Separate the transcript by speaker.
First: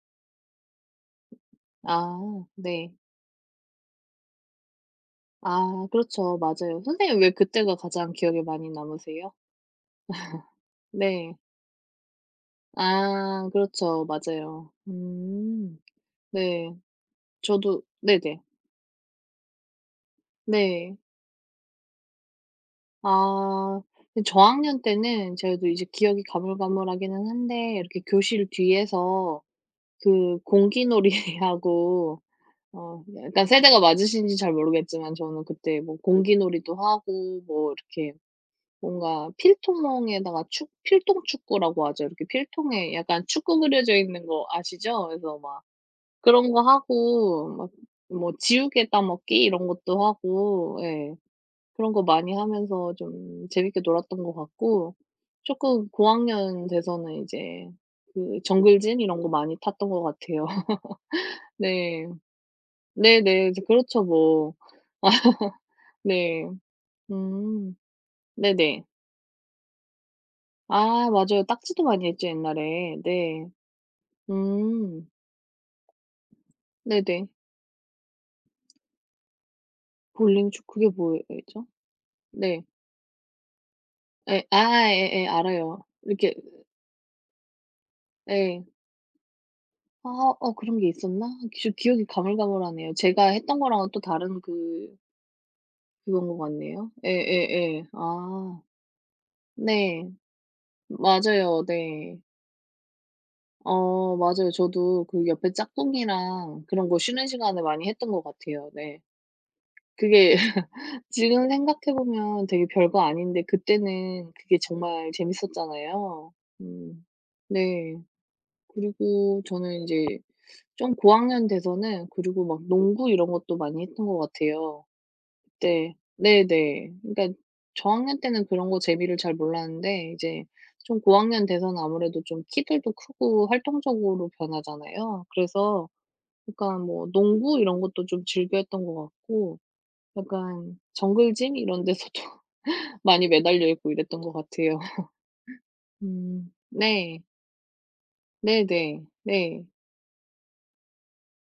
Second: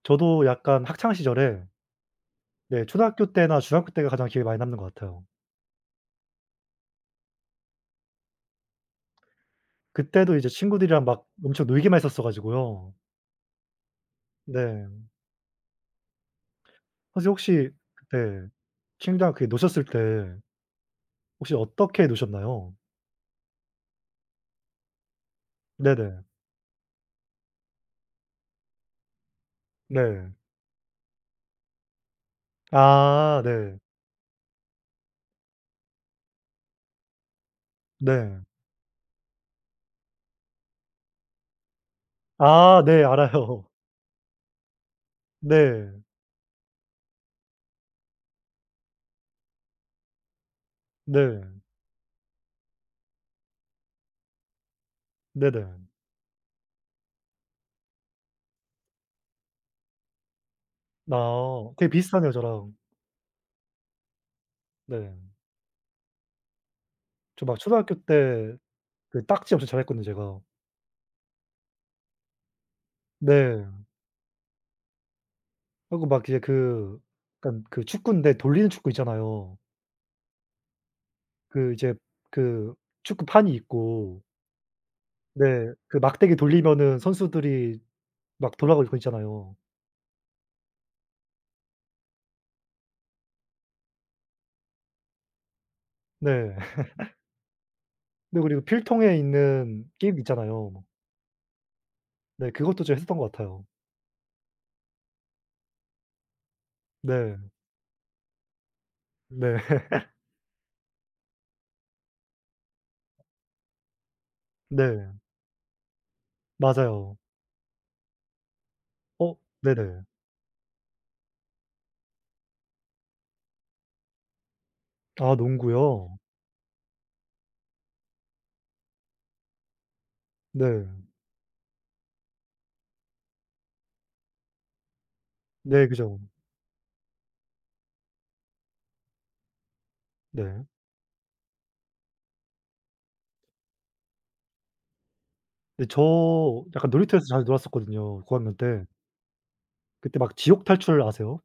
Speaker 1: 저도 약간 학창시절에
Speaker 2: 아
Speaker 1: 네
Speaker 2: 네.
Speaker 1: 초등학교 때나 중학교 때가 가장 기억에 많이 남는 것 같아요.
Speaker 2: 아 그렇죠. 맞아요. 선생님 왜 그때가 가장 기억에 많이 남으세요?
Speaker 1: 그때도 이제 친구들이랑 막
Speaker 2: 네.
Speaker 1: 엄청 놀기만 했었어 가지고요
Speaker 2: 아 그렇죠. 맞아요.
Speaker 1: 네.
Speaker 2: 음. 네.
Speaker 1: 선생님 혹시
Speaker 2: 저도 네네.
Speaker 1: 네 친구들이랑 그 노셨을 때
Speaker 2: 네.
Speaker 1: 혹시 어떻게 노셨나요?
Speaker 2: 아 그 저학년 때는 저도 이제
Speaker 1: 네네.
Speaker 2: 기억이 가물가물하기는 한데 이렇게 교실 뒤에서
Speaker 1: 네.
Speaker 2: 그 공기놀이하고 어
Speaker 1: 아
Speaker 2: 약간
Speaker 1: 네.
Speaker 2: 세대가 맞으신지 잘 모르겠지만 저는 그때 뭐 공기놀이도 하고 뭐 이렇게
Speaker 1: 네.
Speaker 2: 뭔가 필통 멍에다가 축 필통 축구라고 하죠. 이렇게
Speaker 1: 아
Speaker 2: 필통에
Speaker 1: 네
Speaker 2: 약간 축구
Speaker 1: 알아요.
Speaker 2: 그려져 있는 거 아시죠? 그래서 막
Speaker 1: 네.
Speaker 2: 그런 거 하고 막 뭐 지우개 따먹기 이런 것도 하고 예
Speaker 1: 네.
Speaker 2: 그런 거 많이 하면서 좀 재밌게 놀았던 것 같고,
Speaker 1: 네네.
Speaker 2: 쪼끔 고학년 돼서는 이제 그 정글짐 이런 거 많이 탔던 것 같아요.
Speaker 1: 아. 되게
Speaker 2: 네.
Speaker 1: 비슷하네요 저랑.
Speaker 2: 네네. 이제 그렇죠 뭐.
Speaker 1: 네.
Speaker 2: 네.
Speaker 1: 저 막
Speaker 2: 음.
Speaker 1: 초등학교 때
Speaker 2: 네네.
Speaker 1: 그 딱지 엄청 잘했거든요, 제가.
Speaker 2: 아 맞아요. 딱지도 많이 했죠 옛날에. 네.
Speaker 1: 네.
Speaker 2: 음.
Speaker 1: 하고 막 이게 그
Speaker 2: 네네.
Speaker 1: 약간 그 축구인데 돌리는 축구 있잖아요.
Speaker 2: 볼링 축구 그게 뭐였죠?
Speaker 1: 그 이제
Speaker 2: 네.
Speaker 1: 그 축구판이 있고
Speaker 2: 예 아 예예
Speaker 1: 네.
Speaker 2: 알아요.
Speaker 1: 그
Speaker 2: 이렇게
Speaker 1: 막대기 돌리면은 선수들이 막
Speaker 2: 예.
Speaker 1: 돌아가고 있는 거 있잖아요.
Speaker 2: 아 어 그런 게 있었나? 저 기억이 가물가물하네요. 제가 했던 거랑은 또 다른 그 그런 것
Speaker 1: 네.
Speaker 2: 같네요. 예예예.
Speaker 1: 네 그리고
Speaker 2: 아.
Speaker 1: 필통에 있는
Speaker 2: 네.
Speaker 1: 게임 있잖아요.
Speaker 2: 맞아요 네.
Speaker 1: 네. 그것도 제가 했었던 것 같아요.
Speaker 2: 어 맞아요. 저도 그 옆에 짝꿍이랑 그런 거 쉬는
Speaker 1: 네.
Speaker 2: 시간에 많이 했던 것 같아요. 네.
Speaker 1: 네.
Speaker 2: 그게 지금 생각해 보면 되게 별거 아닌데 그때는 그게 정말
Speaker 1: 네.
Speaker 2: 재밌었잖아요. 음
Speaker 1: 맞아요.
Speaker 2: 네.
Speaker 1: 어
Speaker 2: 그리고 저는
Speaker 1: 네네.
Speaker 2: 이제 좀 고학년 돼서는 그리고 막 농구 이런 것도 많이 했던 것 같아요.
Speaker 1: 아
Speaker 2: 네.
Speaker 1: 농구요?
Speaker 2: 네네. 그니까 저학년 때는 그런 거 재미를 잘 몰랐는데 이제
Speaker 1: 네.
Speaker 2: 좀 고학년 돼서는 아무래도 좀 키들도 크고 활동적으로 변하잖아요.
Speaker 1: 네
Speaker 2: 그래서
Speaker 1: 그죠.
Speaker 2: 약간 뭐 농구 이런 것도 좀 즐겨했던 것 같고
Speaker 1: 네.
Speaker 2: 약간 정글짐 이런 데서도 많이 매달려 있고 이랬던 것 같아요.
Speaker 1: 근데
Speaker 2: 음
Speaker 1: 저 약간
Speaker 2: 네.
Speaker 1: 놀이터에서 자주 놀았었거든요, 고학년 때.
Speaker 2: 네네. 네.
Speaker 1: 그때 막 지옥탈출 아세요?